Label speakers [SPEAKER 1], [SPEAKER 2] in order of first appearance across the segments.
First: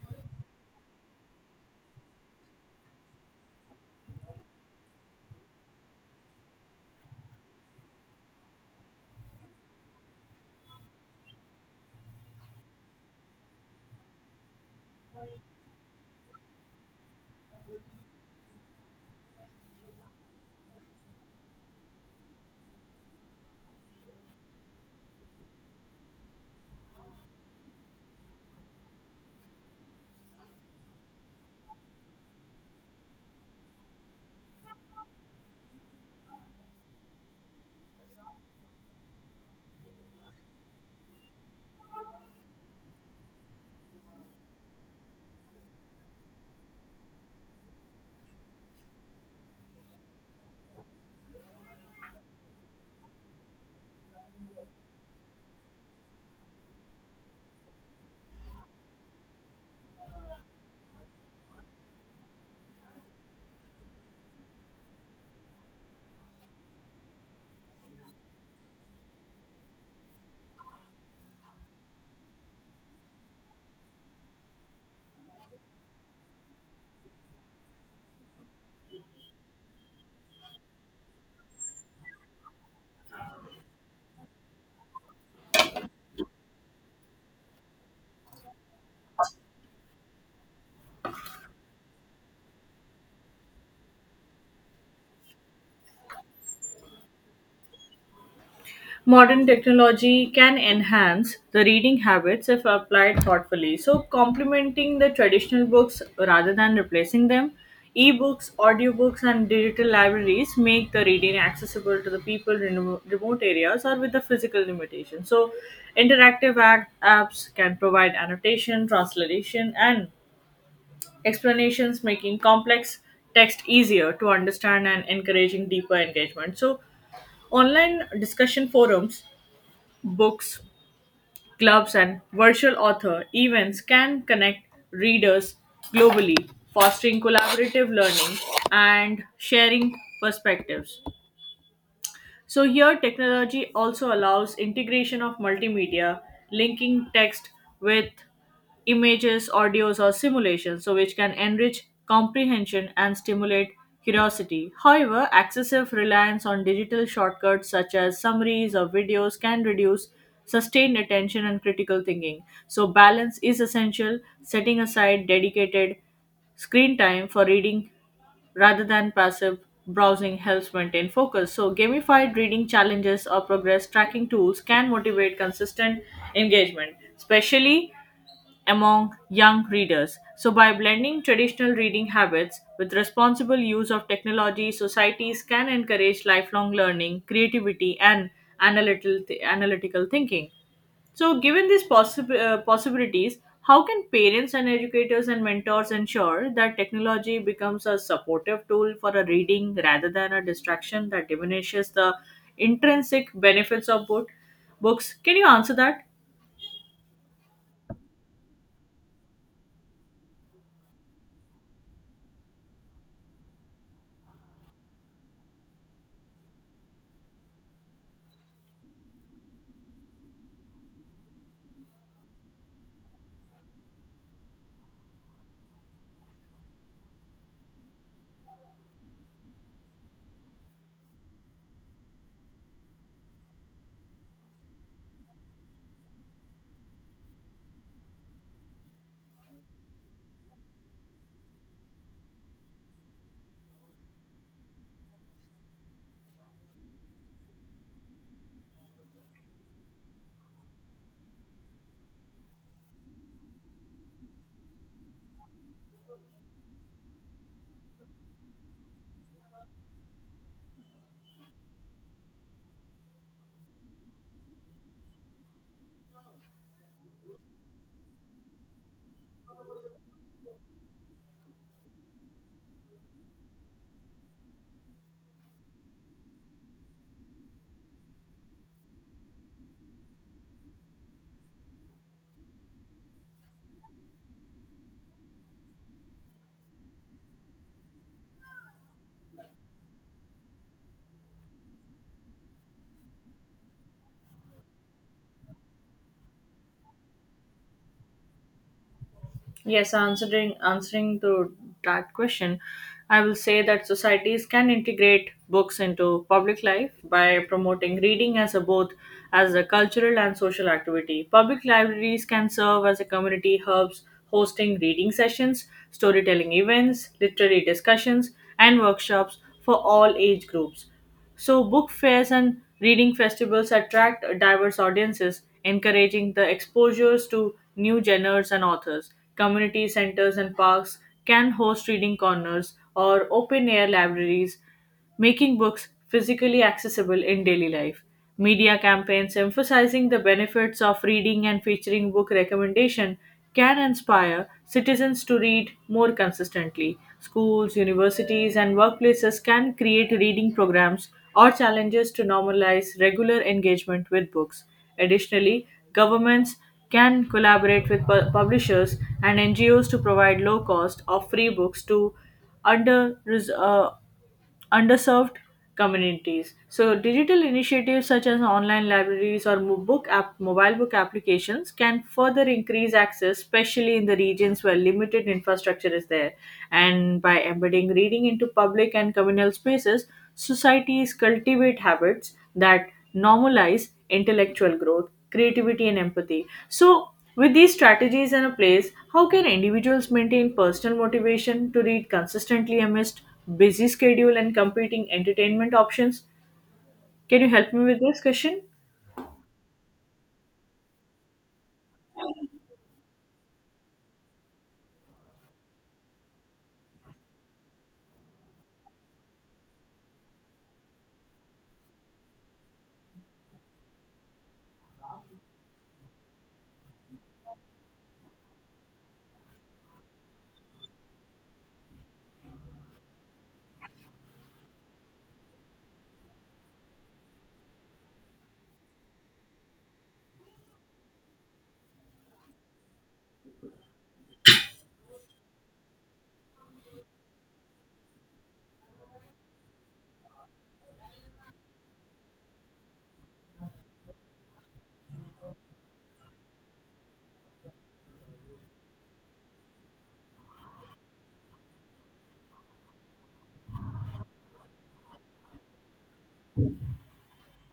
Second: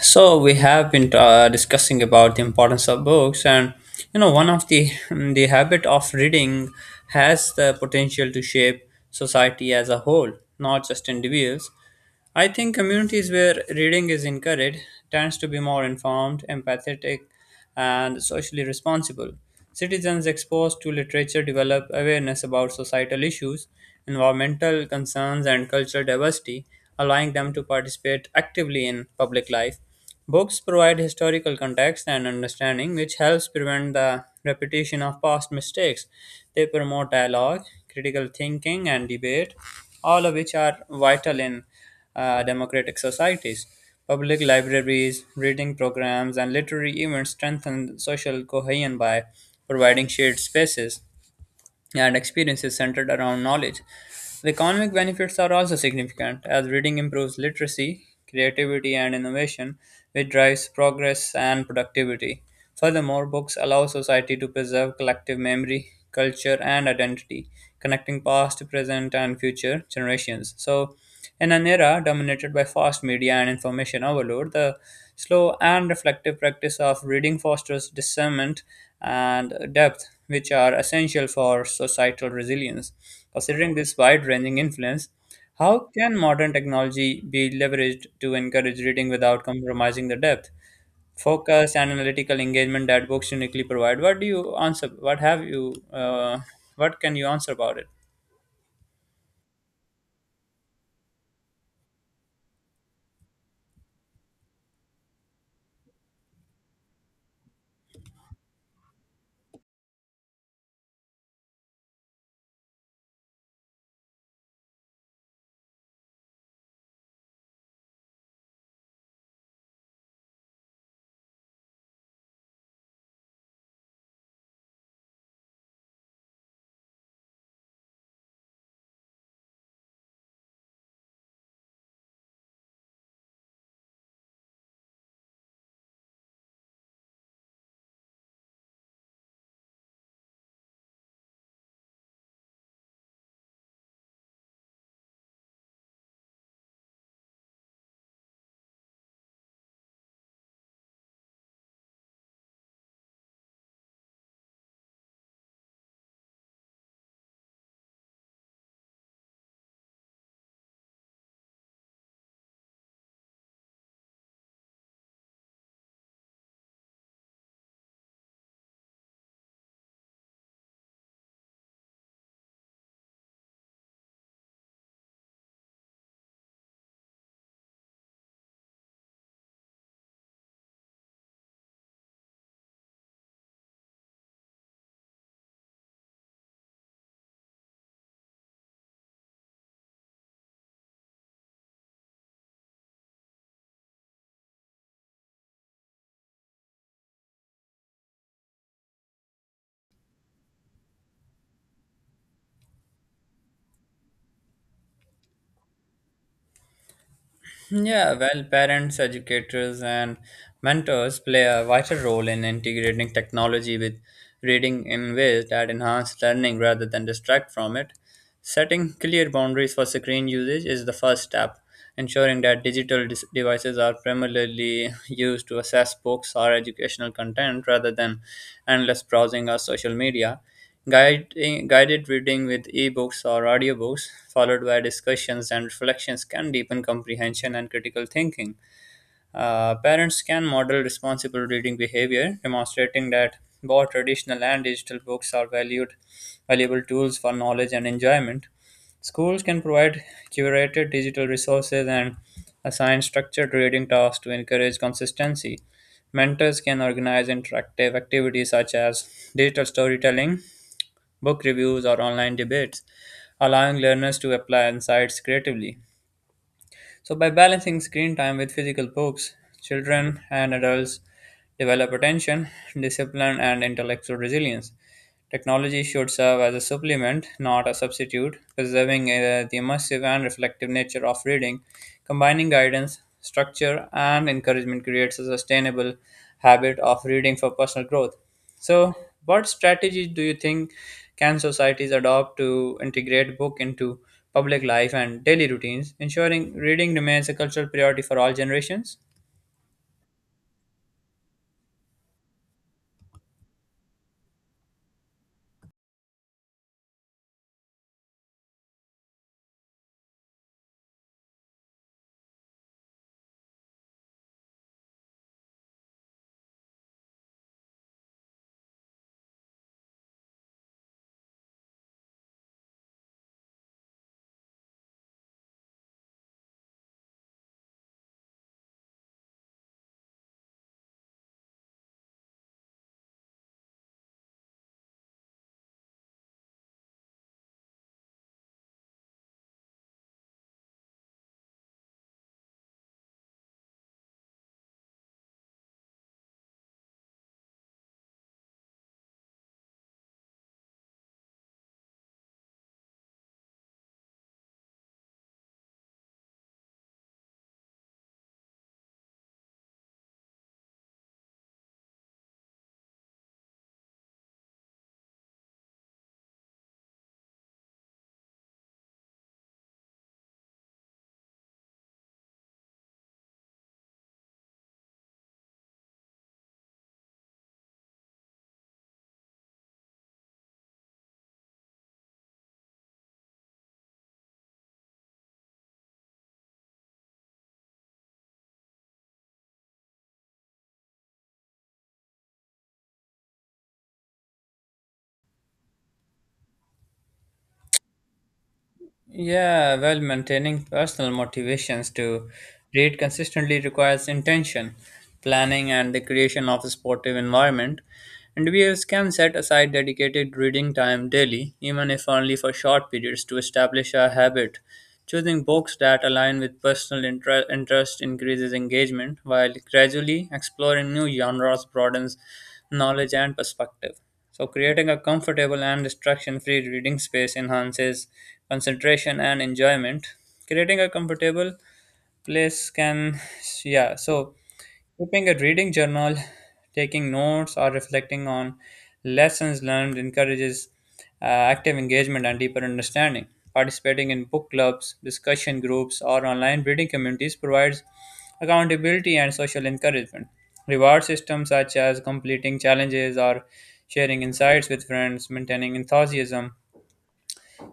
[SPEAKER 1] So we have been discussing about the importance of books, and one of the habit of reading has the potential to shape society as a whole, not just individuals. I think communities where reading is encouraged tends to be more informed, empathetic, and socially responsible. Citizens exposed to literature develop awareness about societal issues, environmental concerns, and cultural diversity, allowing them to participate actively in public life. Books provide historical context and understanding, which helps prevent the repetition of past mistakes. They promote dialogue, critical thinking, and debate, all of which are vital in democratic societies. Public libraries, reading programs, and literary events strengthen social cohesion by providing shared spaces and experiences centered around knowledge. The economic benefits are also significant, as reading improves literacy, creativity, and innovation, which drives progress and productivity. Furthermore, books allow society to preserve collective memory, culture, and identity, connecting past, present, and future generations. So, in an era dominated by fast media and information overload, the slow and reflective practice of reading fosters discernment and depth, which are essential for societal resilience. Considering this wide ranging influence, how can modern technology be leveraged to encourage reading without compromising the depth, focus, and analytical engagement that books uniquely provide? What do you answer? What have you? What can you answer about it?
[SPEAKER 2] Modern technology can enhance the reading habits if applied thoughtfully. So, complementing the traditional books rather than replacing them, ebooks, audiobooks, and digital libraries make the reading accessible to the people in remote areas or with the physical limitations. So, interactive apps can provide annotation, translation, and explanations, making complex text easier to understand and encouraging deeper engagement. So, online discussion forums Books, clubs, and virtual author events can connect readers globally, fostering collaborative learning and sharing perspectives. So, here technology also allows integration of multimedia, linking text with images, audios, or simulations, so which can enrich comprehension and stimulate curiosity. However, excessive reliance on digital shortcuts such as summaries or videos can reduce sustained attention and critical thinking. So, balance is essential, setting aside dedicated screen time for reading rather than passive browsing helps maintain focus. So, gamified reading challenges or progress tracking tools can motivate consistent engagement, especially among young readers. So, by blending traditional reading habits with responsible use of technology, societies can encourage lifelong learning, creativity, and analytical thinking. So, given these possibilities, how can parents and educators and mentors ensure that technology becomes a supportive tool for a reading rather than a distraction that diminishes the intrinsic benefits of books? Can you answer that?
[SPEAKER 1] Yeah, well, parents, educators, and mentors play a vital role in integrating technology with reading in ways that enhance learning rather than distract from it. Setting clear boundaries for screen usage is the first step, ensuring that devices are primarily used to access books or educational content rather than endless browsing or social media. Guided reading with ebooks or audiobooks, followed by discussions and reflections, can deepen comprehension and critical thinking. Parents can model responsible reading behavior, demonstrating that both traditional and digital books are valued valuable tools for knowledge and enjoyment. Schools can provide curated digital resources and assign structured reading tasks to encourage consistency. Mentors can organize interactive activities such as digital storytelling, book reviews, or online debates, allowing learners to apply insights creatively. So, by balancing screen time with physical books, children and adults develop attention, discipline, and intellectual resilience. Technology should serve as a supplement, not a substitute, preserving the immersive and reflective nature of reading. Combining guidance, structure, and encouragement creates a sustainable habit of reading for personal growth. So, what strategies do you think can societies adopt to integrate book into public life and daily routines, ensuring reading remains a cultural priority for all generations?
[SPEAKER 2] Yes, answering to that question, I will say that societies can integrate books into public life by promoting reading as a both as a cultural and social activity. Public libraries can serve as a community hubs hosting reading sessions, storytelling events, literary discussions, and workshops for all age groups. So, book fairs and reading festivals attract diverse audiences, encouraging the exposures to new genres and authors. Community centers and parks can host reading corners or open air libraries, making books physically accessible in daily life. Media campaigns emphasizing the benefits of reading and featuring book recommendation can inspire citizens to read more consistently. Schools, universities, and workplaces can create reading programs or challenges to normalize regular engagement with books. Additionally, governments can collaborate with publishers and NGOs to provide low cost of free books to under uh, underserved communities. So, digital initiatives such as online libraries or mobile book applications can further increase access, especially in the regions where limited infrastructure is there. And by embedding reading into public and communal spaces, societies cultivate habits that normalize intellectual growth, creativity, and empathy. So, with these strategies in place, how can individuals maintain personal motivation to read consistently amidst busy schedule and competing entertainment options? Can you help me with this question?
[SPEAKER 1] Yeah, well, maintaining personal motivations to read consistently requires intention, planning, and the creation of a supportive environment. And Individuals can set aside dedicated reading time daily, even if only for short periods, to establish a habit. Choosing books that align with interest increases engagement, while gradually exploring new genres broadens knowledge, and perspective. So, creating a comfortable and distraction free reading space enhances concentration and enjoyment. Creating a comfortable place can, yeah, so Keeping a reading journal, taking notes, or reflecting on lessons learned encourages active engagement and deeper understanding. Participating in book clubs, discussion groups, or online reading communities provides accountability and social encouragement. Reward systems such as completing challenges or sharing insights with friends, maintaining enthusiasm,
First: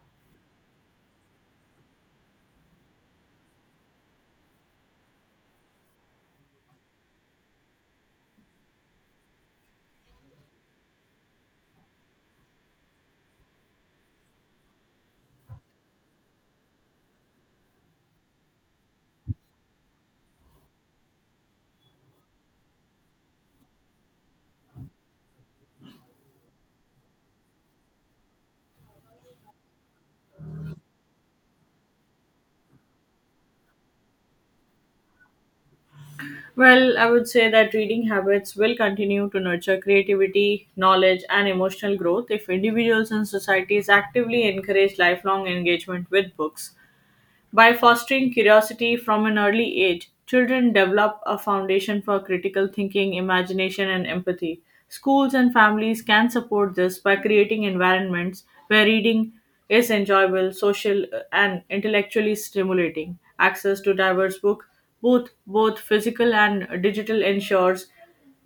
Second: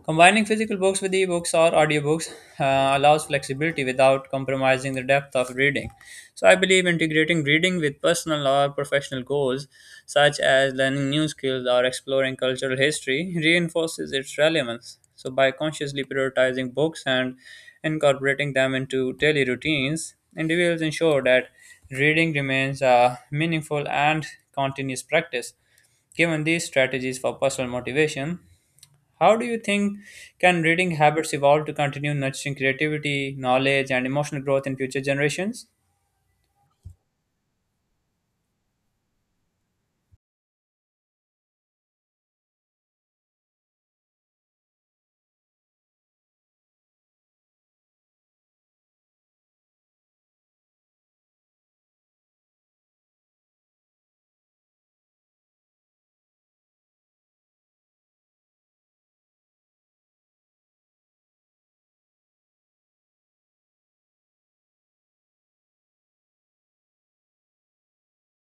[SPEAKER 1] Combining physical books with ebooks or audiobooks allows flexibility without compromising the depth of reading. So, I believe integrating reading with personal or professional goals, such as learning new skills or exploring cultural history, reinforces its relevance. So, by consciously prioritizing books and incorporating them into daily routines, individuals ensure that reading remains a meaningful and continuous practice. Given these strategies for personal motivation, how do you think can reading habits evolve to continue nurturing creativity, knowledge, and emotional growth in future generations?
[SPEAKER 2] Well, I would say that reading habits will continue to nurture creativity, knowledge, and emotional growth if individuals and societies actively encourage lifelong engagement with books. By fostering curiosity from an early age, children develop a foundation for critical thinking, imagination, and empathy. Schools and families can support this by creating environments where reading is enjoyable, social, and intellectually stimulating. Access to diverse book, both physical and digital, ensures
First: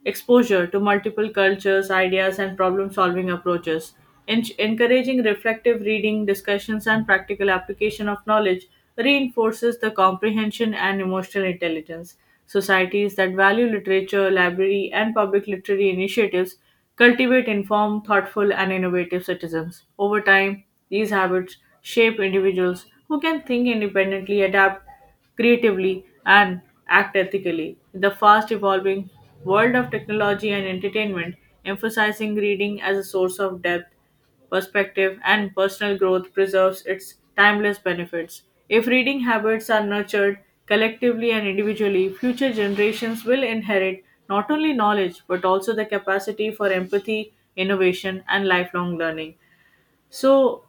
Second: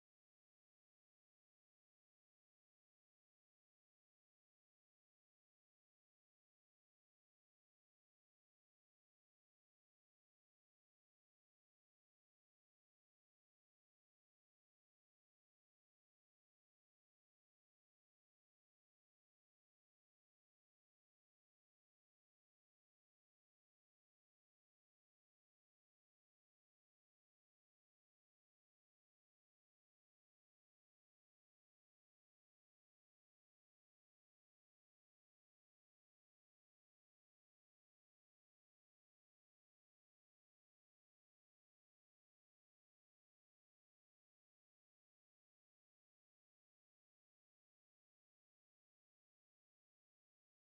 [SPEAKER 2] exposure to multiple cultures, ideas, and problem solving approaches, encouraging reflective reading, discussions, and practical application of knowledge reinforces the comprehension and emotional intelligence. Societies that value literature, library, and public literary initiatives cultivate informed, thoughtful, and innovative citizens. Over time, these habits shape individuals who can think independently, adapt creatively, and act ethically. In the fast evolving world of technology and entertainment, emphasizing reading as a source of depth, perspective, and personal growth preserves its timeless benefits. If reading habits are nurtured collectively and individually, future generations will inherit not only knowledge but also the capacity for empathy, innovation, and lifelong learning. So,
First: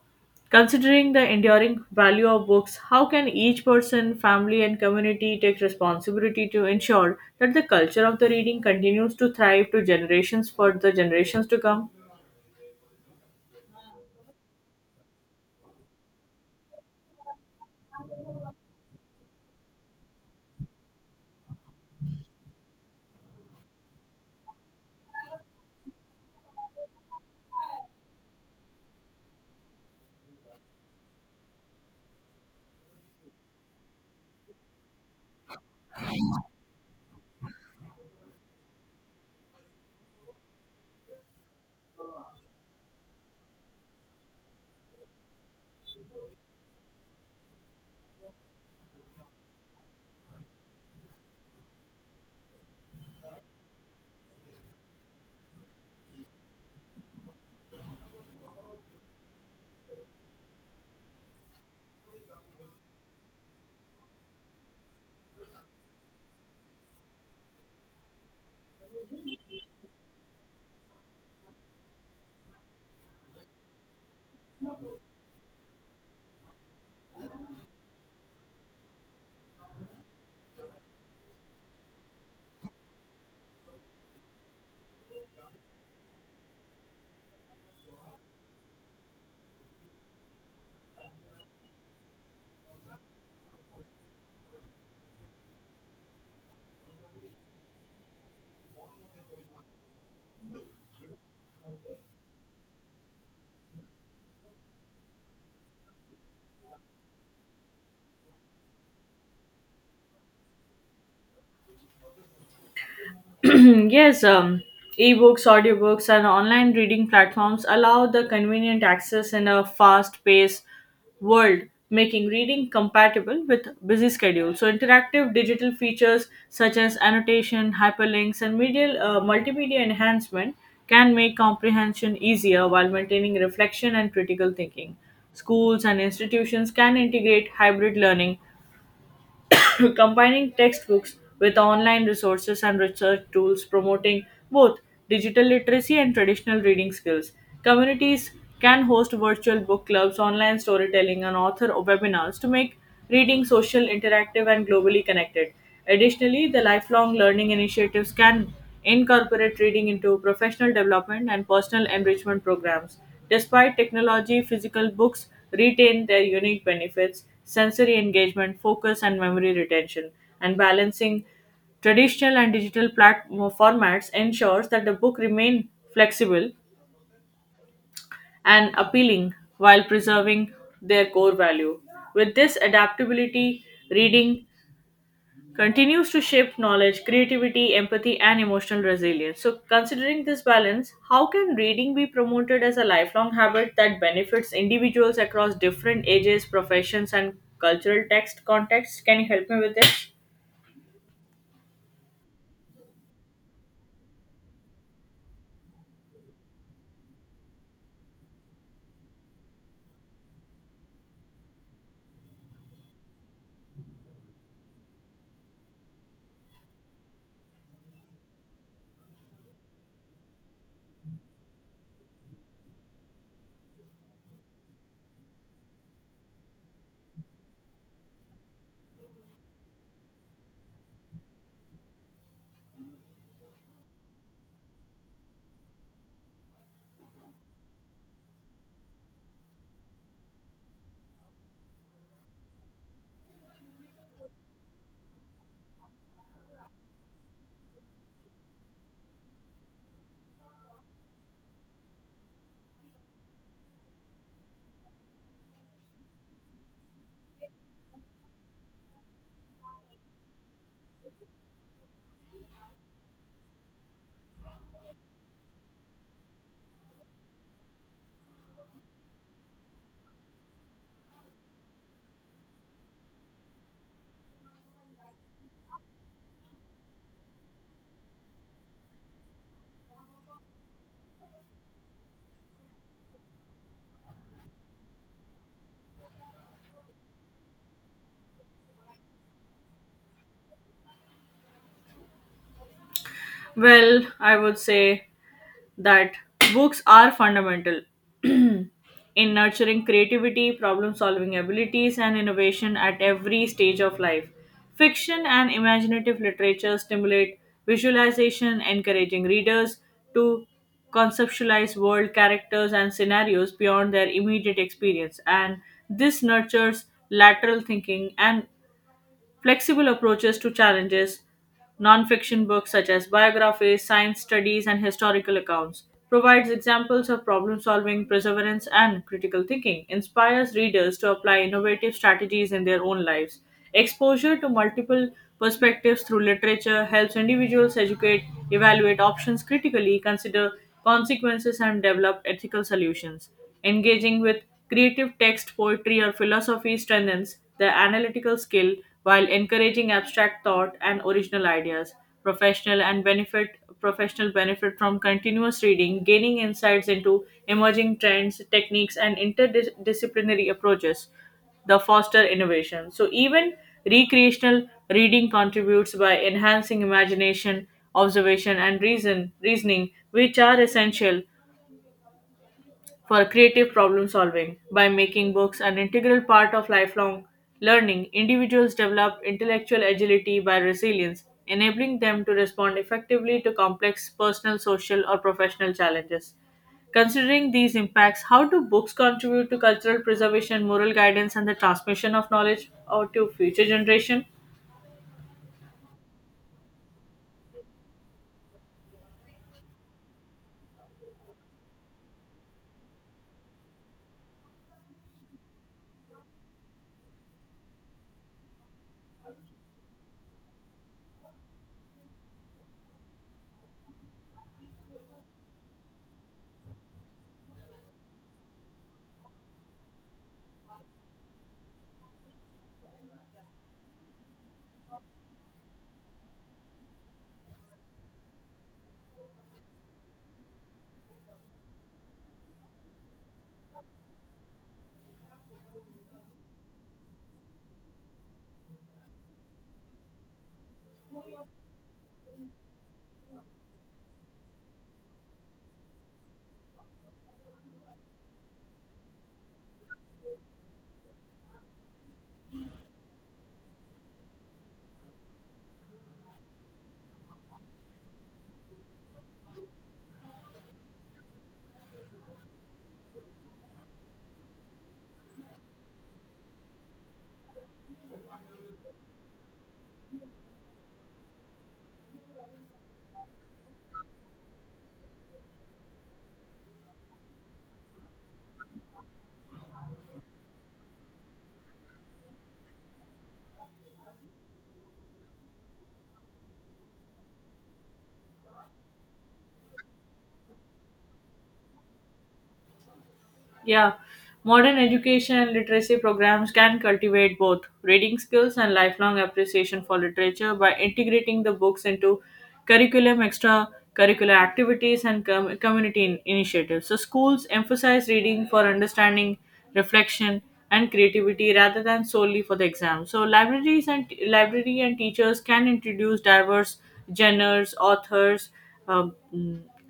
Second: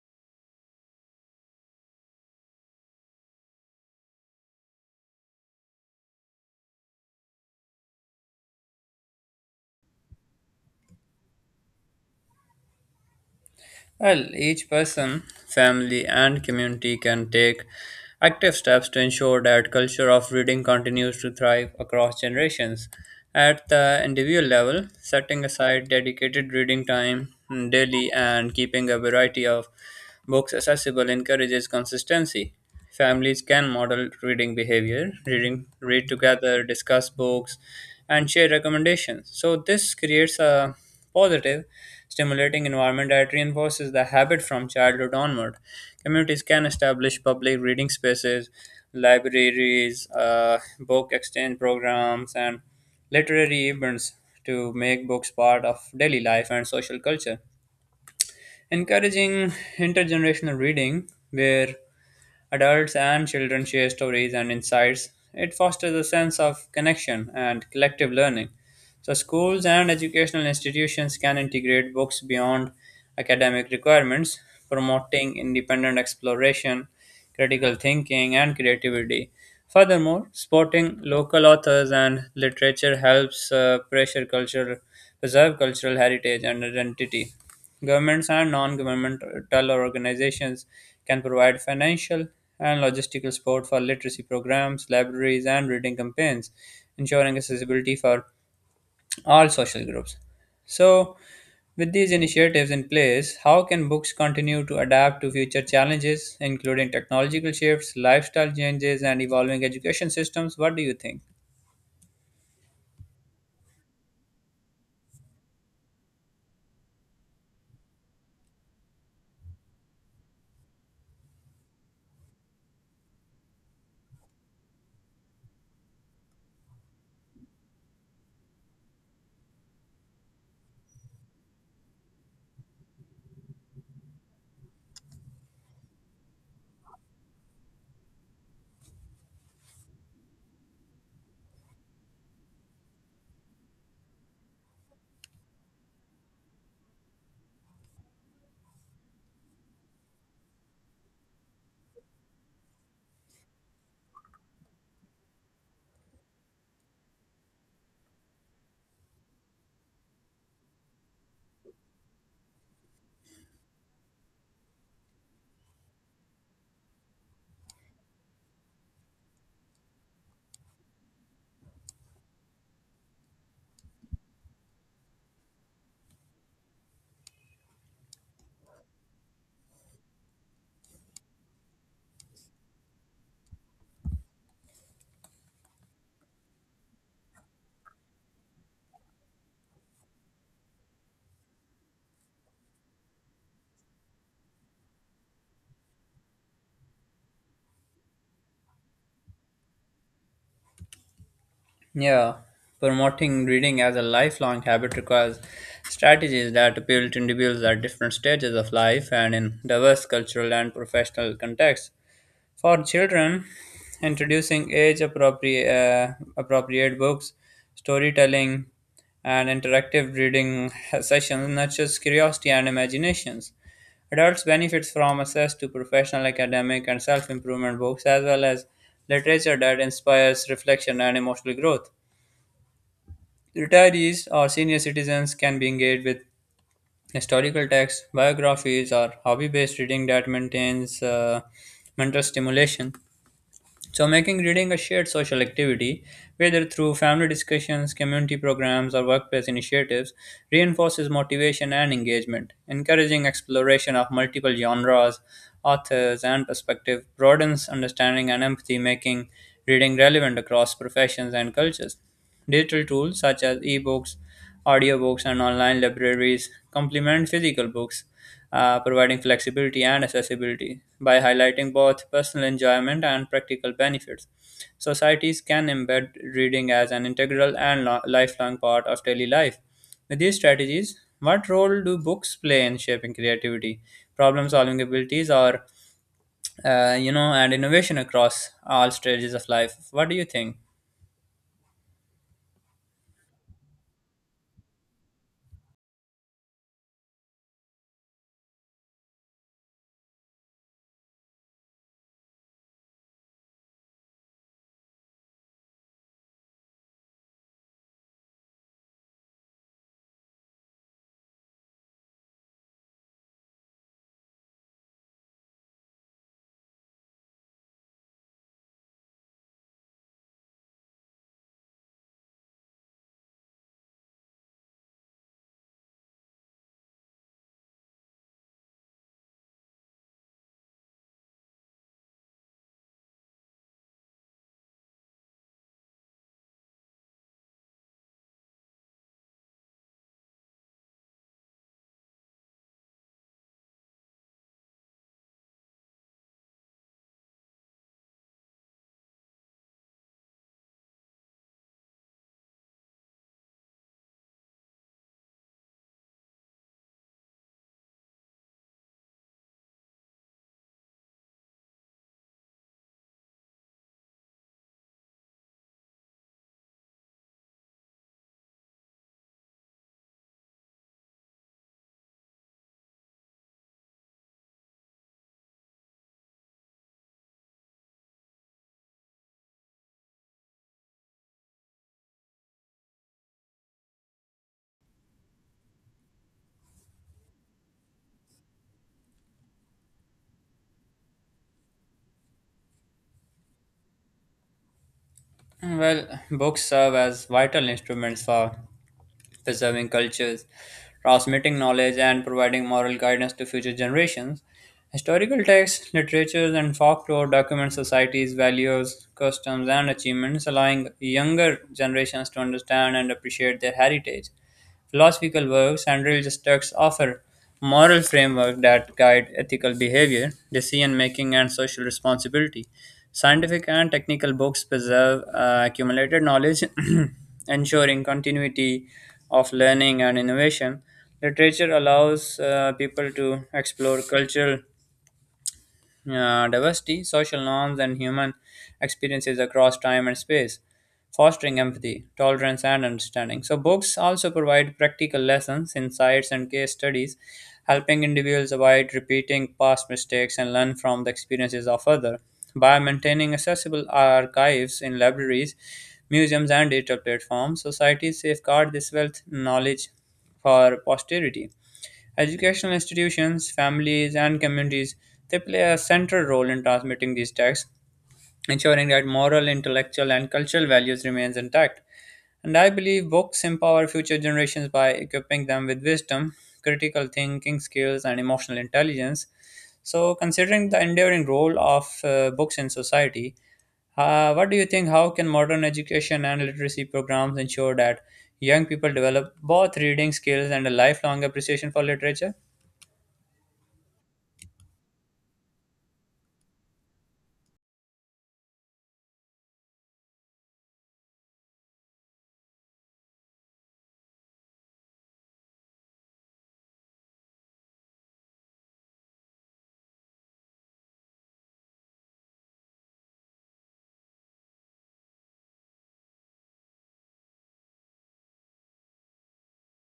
[SPEAKER 2] considering the enduring value of books, how can each person, family, and community take responsibility to ensure that the culture of the reading continues to thrive to generations for the generations to come?
[SPEAKER 1] Well, each person, family, and community can take active steps to ensure that culture of reading continues to thrive across generations. At the individual level, setting aside dedicated reading time daily and keeping a variety of books accessible encourages consistency. Families can model reading behavior, reading, read together, discuss books, and share recommendations. So this creates a positive stimulating environment that reinforces the habit from childhood onward. Communities can establish public reading spaces, libraries, book exchange programs, and literary events to make books part of daily life and social culture. Encouraging intergenerational reading, where adults and children share stories and insights, it fosters a sense of connection and collective learning. So, schools and educational institutions can integrate books beyond academic requirements, promoting independent exploration, critical thinking, and creativity. Furthermore, supporting local authors and literature preserve cultural heritage and identity. Governments and non governmental organizations can provide financial and logistical support for literacy programs, libraries, and reading campaigns, ensuring accessibility for all social groups. So, with these initiatives in place, how can books continue to adapt to future challenges, including technological shifts, lifestyle changes, and evolving education systems? What do you think?
[SPEAKER 2] Yes, ebooks, audiobooks, and online reading platforms allow the convenient access in a fast paced world, making reading compatible with busy schedules. So, interactive digital features such as annotation, hyperlinks, and multimedia enhancement can make comprehension easier while maintaining reflection and critical thinking. Schools and institutions can integrate hybrid learning combining textbooks with online resources and research tools promoting both digital literacy and traditional reading skills. Communities can host virtual book clubs, online storytelling, and author webinars to make reading social, interactive, and globally connected. Additionally, the lifelong learning initiatives can incorporate reading into professional development and personal enrichment programs. Despite technology, physical books retain their unique benefits, sensory engagement, focus, and memory retention. And balancing traditional and digital platform formats ensures that the book remain flexible and appealing while preserving their core value. With this adaptability, reading continues to shape knowledge, creativity, empathy, and emotional resilience. So, considering this balance, how can reading be promoted as a lifelong habit that benefits individuals across different ages, professions, and cultural text contexts? Can you help me with this?
[SPEAKER 1] Yeah, promoting reading as a lifelong habit requires strategies that appeal to individuals at different stages of life and in diverse cultural and professional contexts. For children, introducing appropriate books, storytelling, and interactive reading sessions nurtures curiosity and imaginations. Adults benefits from access to professional, academic, and self-improvement books, as well as literature that inspires reflection and emotional growth. Retirees or senior citizens can be engaged with historical texts, biographies, or hobby-based reading that maintains mental stimulation. So, making reading a shared social activity, whether through family discussions, community programs, or workplace initiatives, reinforces motivation and engagement. Encouraging exploration of multiple genres, authors, and perspective broadens understanding and empathy, making reading relevant across professions and cultures. Digital tools such as ebooks, audiobooks, and online libraries complement physical books, providing flexibility and accessibility. By highlighting both personal enjoyment and practical benefits, societies can embed reading as an lifelong part of daily life. With these strategies, what role do books play in shaping creativity, problem solving abilities, or and innovation across all stages of life? What do you think?
[SPEAKER 2] Well, I would say that books are fundamental in nurturing creativity, problem solving abilities, and innovation at every stage of life. Fiction and imaginative literature stimulate visualization, encouraging readers to conceptualize world characters and scenarios beyond their immediate experience, and this nurtures lateral thinking and Flexible approaches to challenges, nonfiction books such as biographies, science studies, and historical accounts, provides examples of problem solving, perseverance, and critical thinking, inspires readers to apply innovative strategies in their own lives. Exposure to multiple perspectives through literature helps individuals educate, evaluate options critically, consider consequences, and develop ethical solutions. Engaging with Creative text, poetry, or philosophy strengthens the analytical skill while encouraging abstract thought and original ideas. Professional and benefit Professional benefit from continuous reading, gaining insights into emerging trends, techniques, and interdisciplinary approaches the foster innovation. So even recreational reading contributes by enhancing imagination, observation, and reasoning, which are essential for creative problem solving. By making books an integral part of lifelong learning, individuals develop intellectual agility by resilience, enabling them to respond effectively to complex personal, social, or professional challenges. Considering these impacts, how do books contribute to cultural preservation, moral guidance, and the transmission of knowledge or to future generation?
[SPEAKER 1] Well, books serve as vital instruments for preserving cultures, transmitting knowledge, and providing moral guidance to future generations. Historical texts, literatures, and folklore document society's values, customs, and achievements, allowing younger generations to understand and appreciate their heritage. Philosophical works and religious texts offer moral framework that guide ethical behavior, decision making, and social responsibility. Scientific and technical books preserve accumulated knowledge, ensuring continuity of learning and innovation. Literature allows people to explore cultural diversity, social norms, and human experiences across time and space, fostering empathy, tolerance, and understanding. So, books also provide practical lessons, insights, and case studies, helping individuals avoid repeating past mistakes and learn from the experiences of others. By maintaining accessible archives in libraries, museums, and digital platforms, societies safeguard this wealth knowledge for posterity. Educational institutions, families, and communities they play a central role in transmitting these texts, ensuring that moral, intellectual, and cultural values remains intact. And I believe books empower future generations by equipping them with wisdom, critical thinking skills, and emotional intelligence. So, considering the enduring role of books in society, what do you think? How can modern education and literacy programs ensure that young people develop both reading skills and a lifelong appreciation for literature?
[SPEAKER 2] Yeah, modern education and literacy programs can cultivate both reading skills and lifelong appreciation for literature by integrating the books into curriculum, extracurricular activities, and initiatives. So, schools emphasize reading for understanding, reflection, and creativity rather than solely for the exam. So, libraries and library and teachers can introduce diverse genres, authors, um,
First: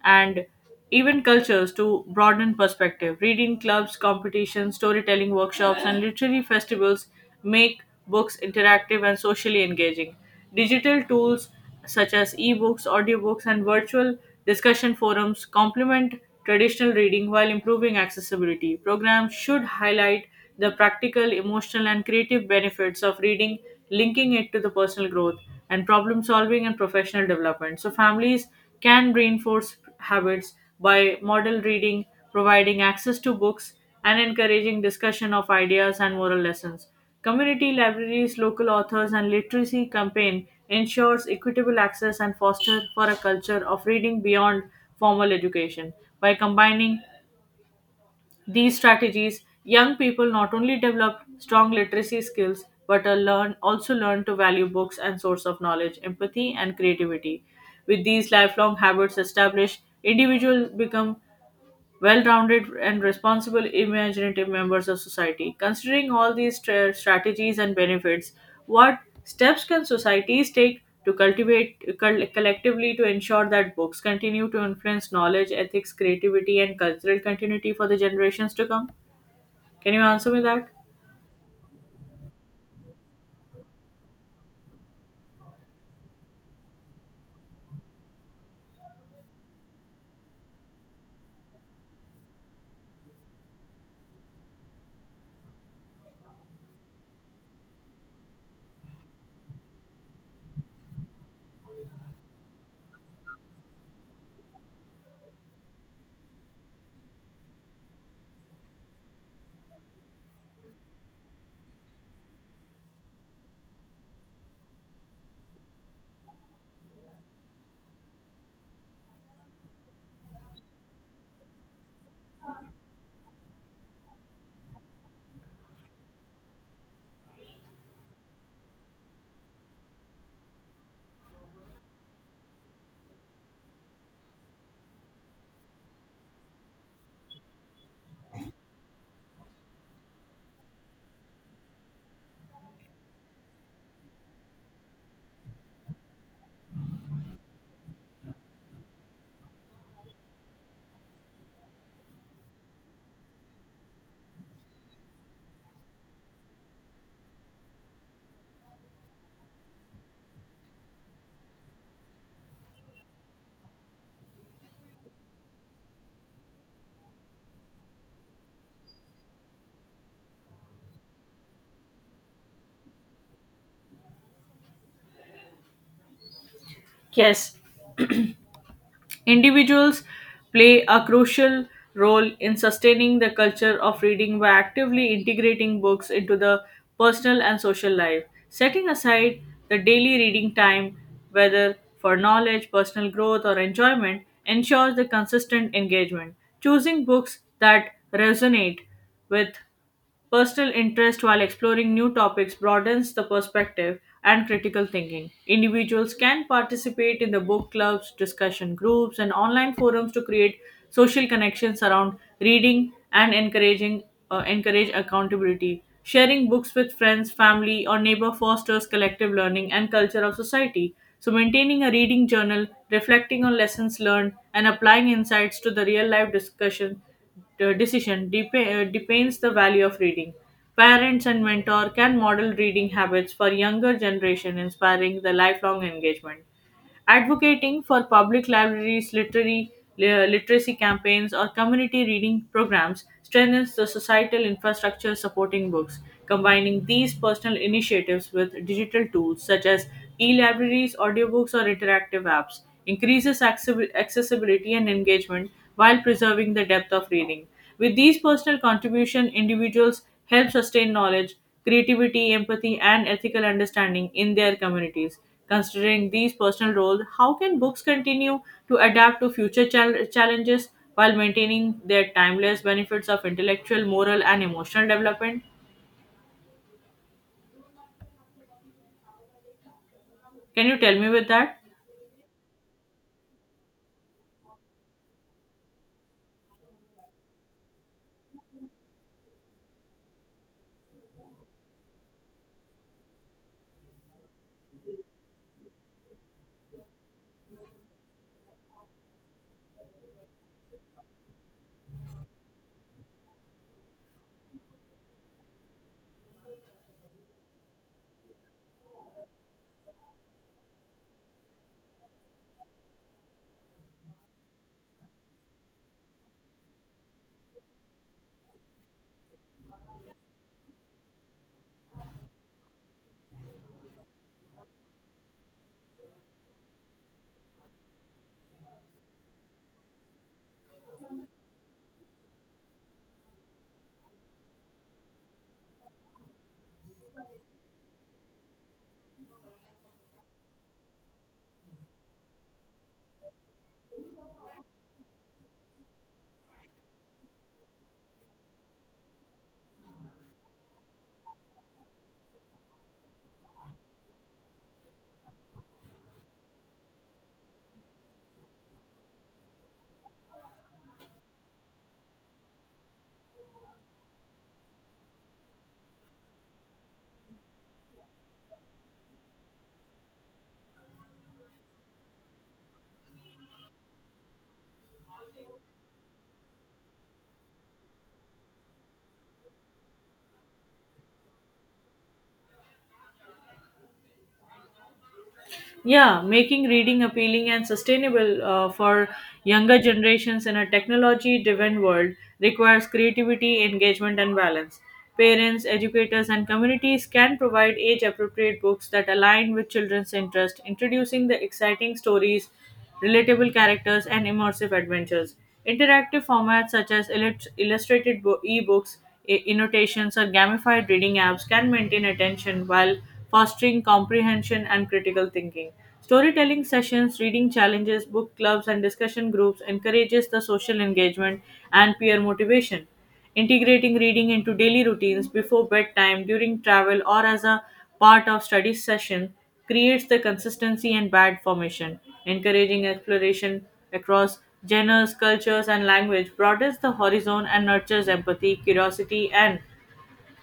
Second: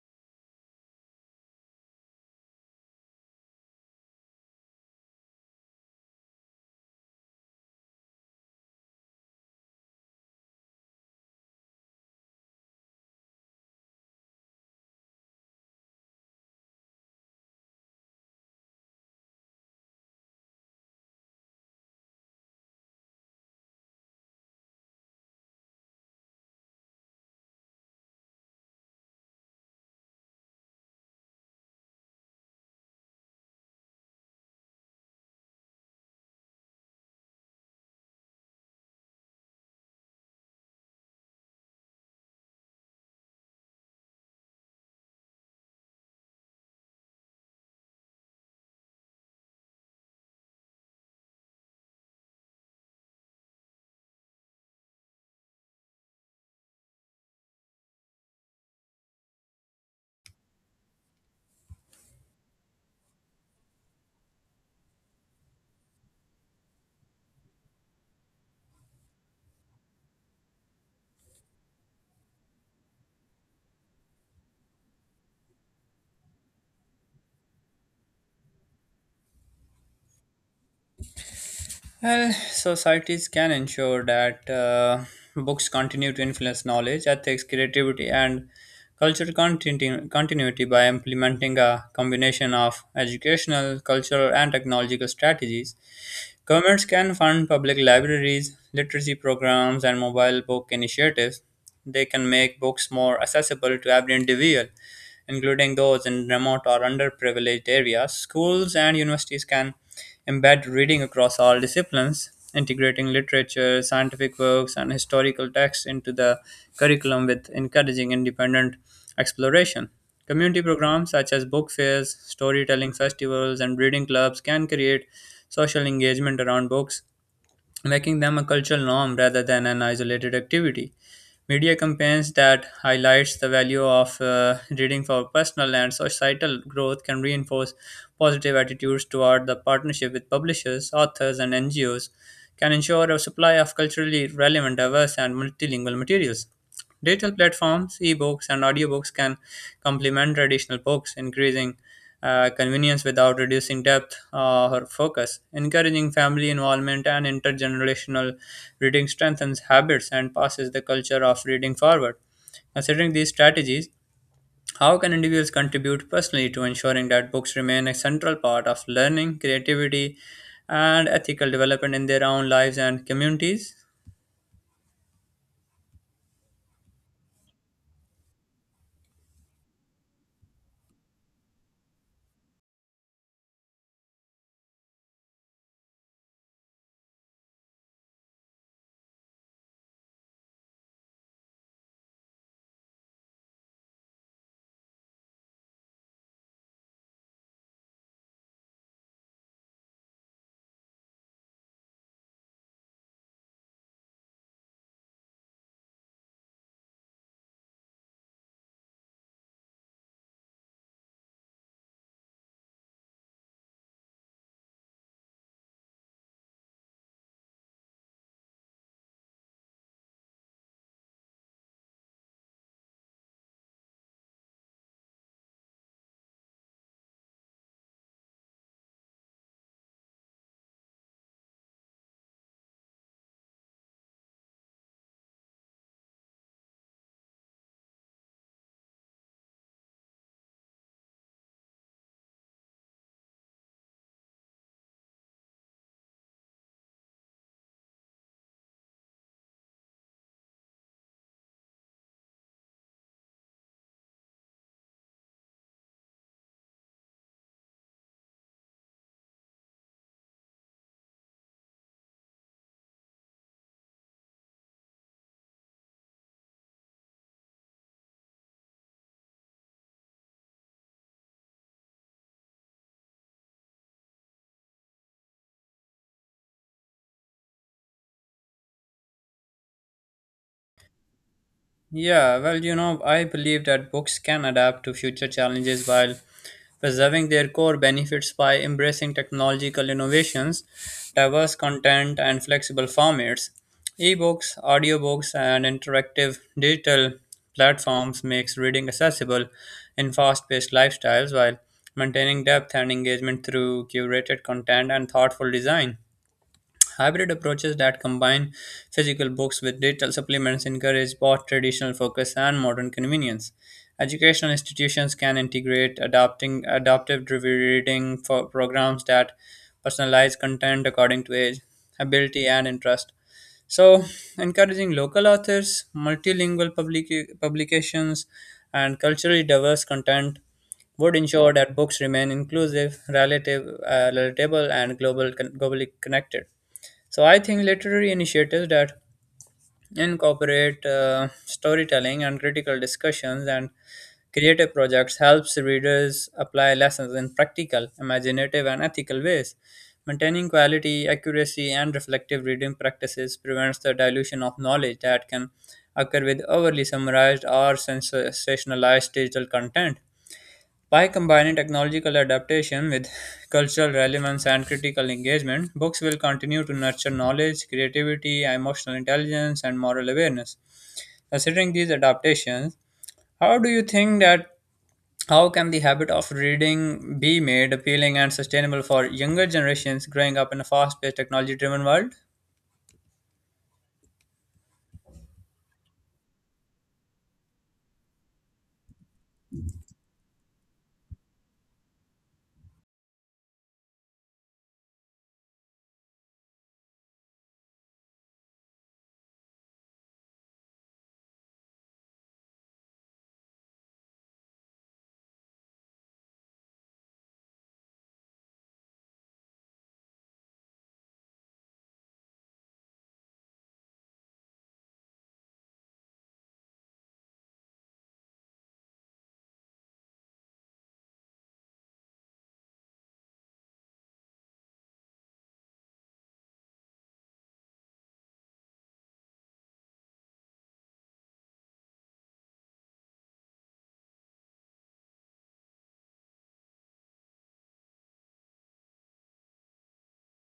[SPEAKER 2] and event cultures to broaden perspective. Reading clubs, competitions, storytelling workshops, and literary festivals make books interactive and socially engaging. Digital tools such as ebooks, audiobooks, and virtual discussion forums complement traditional reading while improving accessibility. Programs should highlight the practical, emotional, and creative benefits of reading, linking it to the personal growth and problem solving and professional development. So, families can reinforce habits by model reading, providing access to books, and encouraging discussion of ideas and moral lessons. Community libraries, local authors, and literacy campaign ensures equitable access and foster for a culture of reading beyond formal education by combining these strategies, young people not only develop strong literacy skills but are learn, also learn to value books and source of knowledge, empathy, and creativity. With these lifelong habits established, individuals become well rounded and responsible, imaginative members of society. Considering all these strategies and benefits, what steps can societies take to cultivate collectively to ensure that books continue to influence knowledge, ethics, creativity, and cultural continuity for the generations to come? Can you answer me that?
[SPEAKER 1] Well, societies can ensure that books continue to influence knowledge, ethics, creativity, and continuity by implementing a combination of educational, cultural, and technological strategies. Governments can fund public libraries, literacy programs, and mobile book initiatives. They can make books more accessible to every individual including those in remote or underprivileged areas. Schools and universities can embed reading across all disciplines, integrating literature, scientific works, and historical texts into the curriculum with encouraging independent exploration. Community programs such as book fairs, storytelling festivals, and reading clubs can create social engagement around books, making them a cultural norm rather than an isolated activity media campaigns that highlights the value of reading for personal and societal growth can reinforce positive attitudes toward the partnership with publishers authors and ngos can ensure a supply of culturally relevant diverse and multilingual materials digital platforms ebooks and audiobooks can complement traditional books increasing convenience without reducing depth or focus. Encouraging family involvement and intergenerational reading strengthens habits and passes the culture of reading forward. Considering these strategies, how can individuals contribute personally to ensuring that books remain a central part of learning, creativity, and ethical development in their own lives and communities?
[SPEAKER 2] Yes. Individuals play a crucial role in sustaining the culture of reading by actively integrating books into the personal and social life, setting aside the daily reading time, whether for knowledge, personal growth, or enjoyment, ensures the consistent engagement. Choosing books that resonate with Personal interest while exploring new topics broadens the perspective and critical thinking. Individuals can participate in the book clubs, discussion groups, and online forums to create social connections around reading and encouraging encourage accountability. Sharing books with friends, family, or neighbor fosters collective learning and culture of society. So, maintaining a reading journal, reflecting on lessons learned, and applying insights to the real life discussion depends the value of reading. Parents and mentor can model reading habits for younger generation, inspiring the lifelong engagement. Advocating for public libraries, literacy campaigns, or community reading programs strengthens the societal infrastructure supporting books. Combining these personal initiatives with digital tools such as e-libraries, audiobooks, or interactive apps increases accessibility and engagement while preserving the depth of reading. With these personal contribution, individuals help sustain knowledge, creativity, empathy, and ethical understanding in their communities. Considering these personal roles, how can books continue to adapt to future challenges while maintaining their timeless benefits of intellectual, moral, and emotional development? Can you tell me with that?
[SPEAKER 1] Yeah, well, you know, I believe that books can adapt to future challenges while preserving their core benefits by embracing technological innovations, diverse content, and flexible formats. Ebooks, audiobooks, and interactive digital platforms makes reading accessible in fast-paced lifestyles while maintaining depth and engagement through curated content and thoughtful design. Hybrid approaches that combine physical books with digital supplements encourage both traditional focus and modern convenience. Educational institutions can integrate adapting adaptive reading for programs that personalize content according to age, ability, and interest. So, encouraging local authors, publications, and culturally diverse content would ensure that books remain relatable, and globally connected. So I think literary initiatives that incorporate storytelling and critical discussions and creative projects helps readers apply lessons in practical, imaginative, and ethical ways. Maintaining quality, accuracy, and reflective reading practices prevents the dilution of knowledge that can occur with overly summarized or sensationalized digital content. By combining technological adaptation with cultural relevance and critical engagement, books will continue to nurture knowledge, creativity, emotional intelligence, and moral awareness. Considering these adaptations, how do you think that how can the habit of reading be made appealing and sustainable for younger generations growing up in a fast-paced, technology-driven world?
[SPEAKER 2] Yeah, making reading appealing and sustainable for younger generations in a technology driven world requires creativity, engagement, and balance. Parents, educators, and communities can provide age appropriate books that align with children's interest, introducing the exciting stories relatable characters, and immersive adventures. Interactive formats such as illustrated e-books, annotations, or gamified reading apps can maintain attention while fostering comprehension and critical thinking. Storytelling sessions, reading challenges, book clubs, and discussion groups encourages the social engagement and peer motivation. Integrating reading into daily routines before bedtime, during travel, or as a part of study session creates the consistency and bad formation. Encouraging exploration across genres, cultures, and language broadens the horizon and nurtures empathy, curiosity, and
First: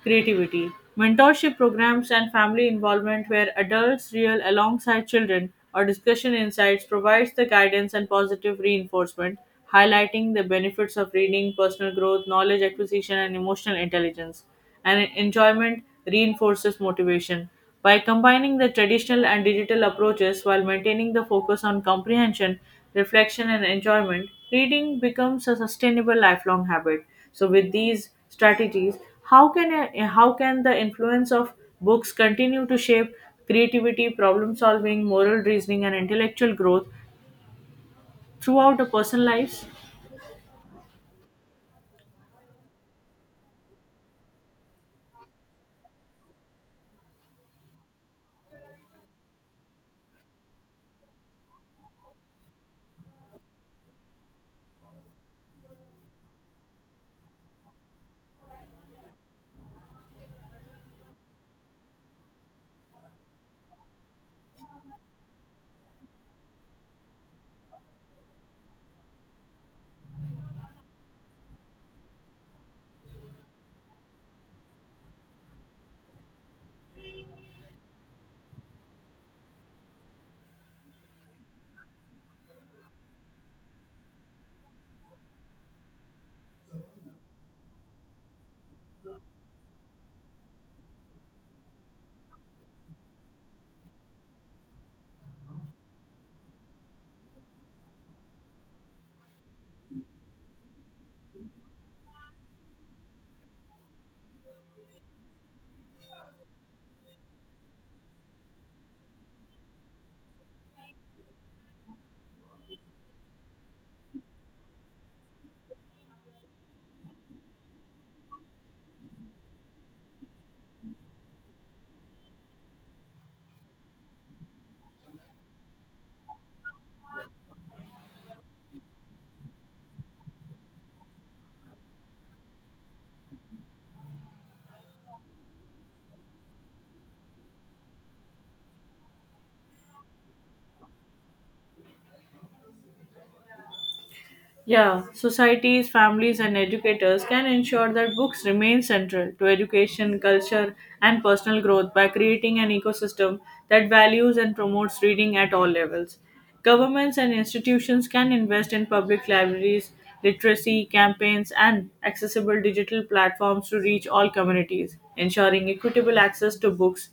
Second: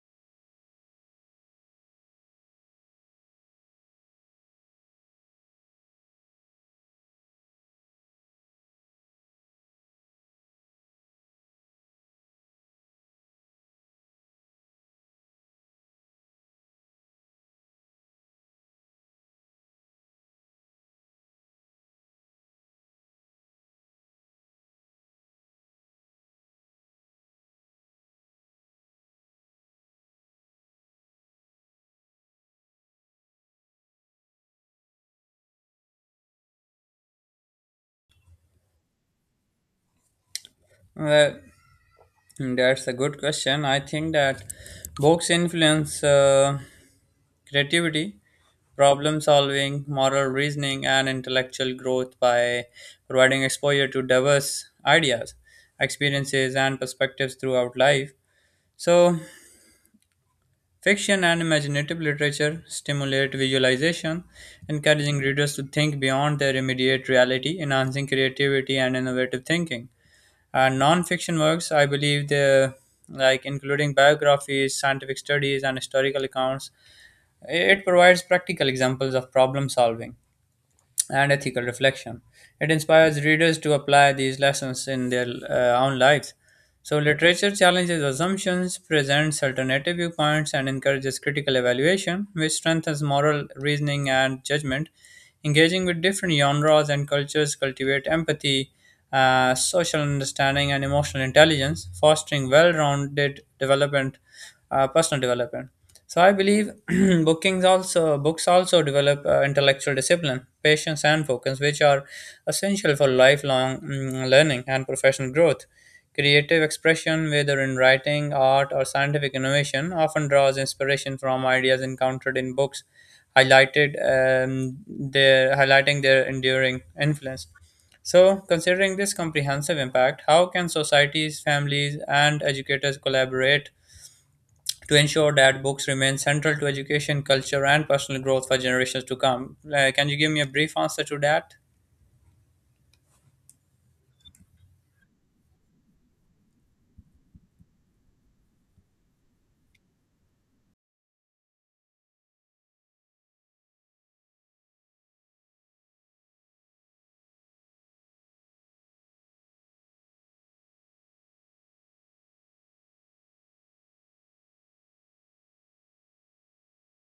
[SPEAKER 2] creativity. Mentorship programs and family involvement where adults real alongside children or discussion insights provides the guidance and positive reinforcement, highlighting the benefits of reading, personal growth, knowledge acquisition and emotional intelligence. And enjoyment reinforces motivation. By combining the traditional and digital approaches while maintaining the focus on comprehension, reflection, and enjoyment, reading becomes a sustainable lifelong habit. So, with these strategies how can the influence of books continue to shape creativity problem solving moral reasoning and intellectual growth throughout a person's life?
[SPEAKER 1] Well, that's a good question. I think that books influence creativity problem solving, moral reasoning, and intellectual growth by providing exposure to diverse ideas, experiences, and perspectives throughout life. So, fiction and imaginative literature stimulate visualization, encouraging readers to think beyond their immediate reality, enhancing creativity and innovative thinking. And non-fiction works, I believe, the like including biographies, scientific studies, and historical accounts, it provides practical examples of problem solving and ethical reflection. It inspires readers to apply these lessons in their own lives. So, literature challenges assumptions, presents alternative viewpoints, and encourages critical evaluation, which strengthens moral reasoning and judgment. Engaging with different genres and cultures cultivate empathy, social understanding, and emotional intelligence, fostering well-rounded development, personal development. So I believe bookings also books also develop intellectual discipline, patience, and focus, which are essential for lifelong learning and professional growth. Creative expression, whether in writing, art, or scientific innovation, often draws inspiration from ideas encountered in books, highlighted their highlighting their enduring influence. So, considering this comprehensive impact, how can societies, families, and educators collaborate to ensure that books remain central to education, culture, and personal growth for generations to come. Can you give me a brief answer to that?
[SPEAKER 2] Yeah, societies, families, and educators can ensure that books remain central to education, culture, and personal growth by creating an ecosystem that values and promotes reading at all levels. Governments and institutions can invest in public libraries, literacy campaigns, and accessible digital platforms to reach all communities, ensuring equitable access to books.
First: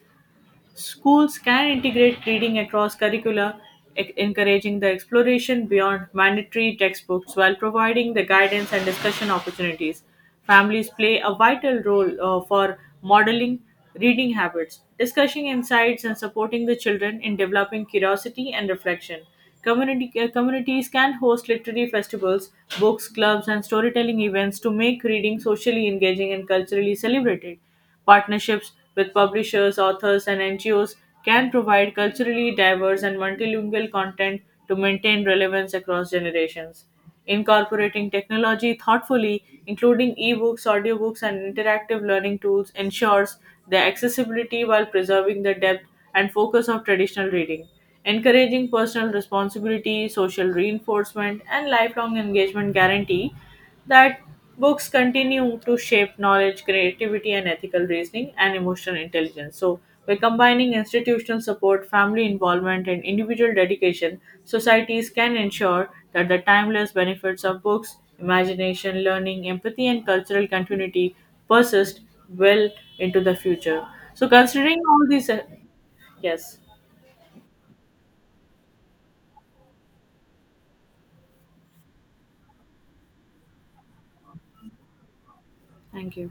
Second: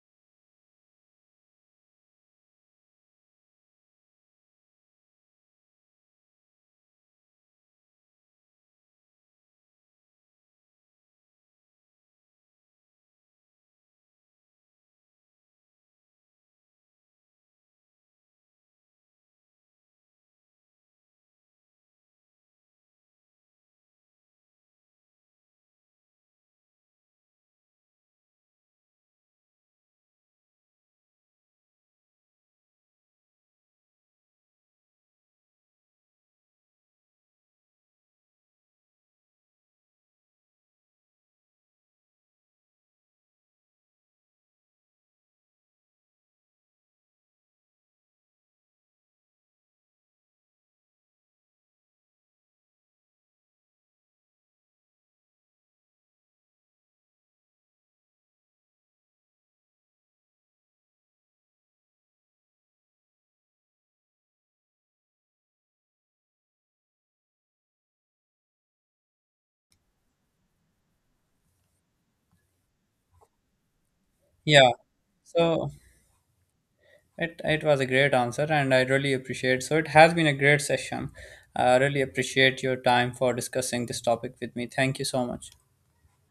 [SPEAKER 2] Schools can integrate reading across curricula, encouraging the exploration beyond mandatory textbooks while providing the guidance and discussion opportunities. Families play a vital role for modeling reading habits, discussing insights, and supporting the children in developing curiosity and reflection. Communities can host literary festivals, books clubs, and storytelling events to make reading socially engaging and culturally celebrated. Partnerships with publishers, authors, and NGOs can provide culturally diverse and multilingual content to maintain relevance across generations. Incorporating technology thoughtfully, including ebooks, audiobooks, and interactive learning tools, ensures their accessibility while preserving the depth and focus of traditional reading. Encouraging personal responsibility, social reinforcement, and lifelong engagement guarantee that books continue to shape knowledge, creativity, and ethical reasoning and emotional intelligence. So, by combining institutional support, family involvement, and individual dedication, societies can ensure that the timeless benefits of books, imagination, learning, empathy, and cultural continuity persist well into the future. So,
[SPEAKER 1] Yeah.
[SPEAKER 2] considering all these,
[SPEAKER 1] So
[SPEAKER 2] yes,
[SPEAKER 1] it was a great answer, and I really appreciate. So it has been a great session. I really appreciate your time for discussing this topic with me. Thank you so much.
[SPEAKER 2] thank you.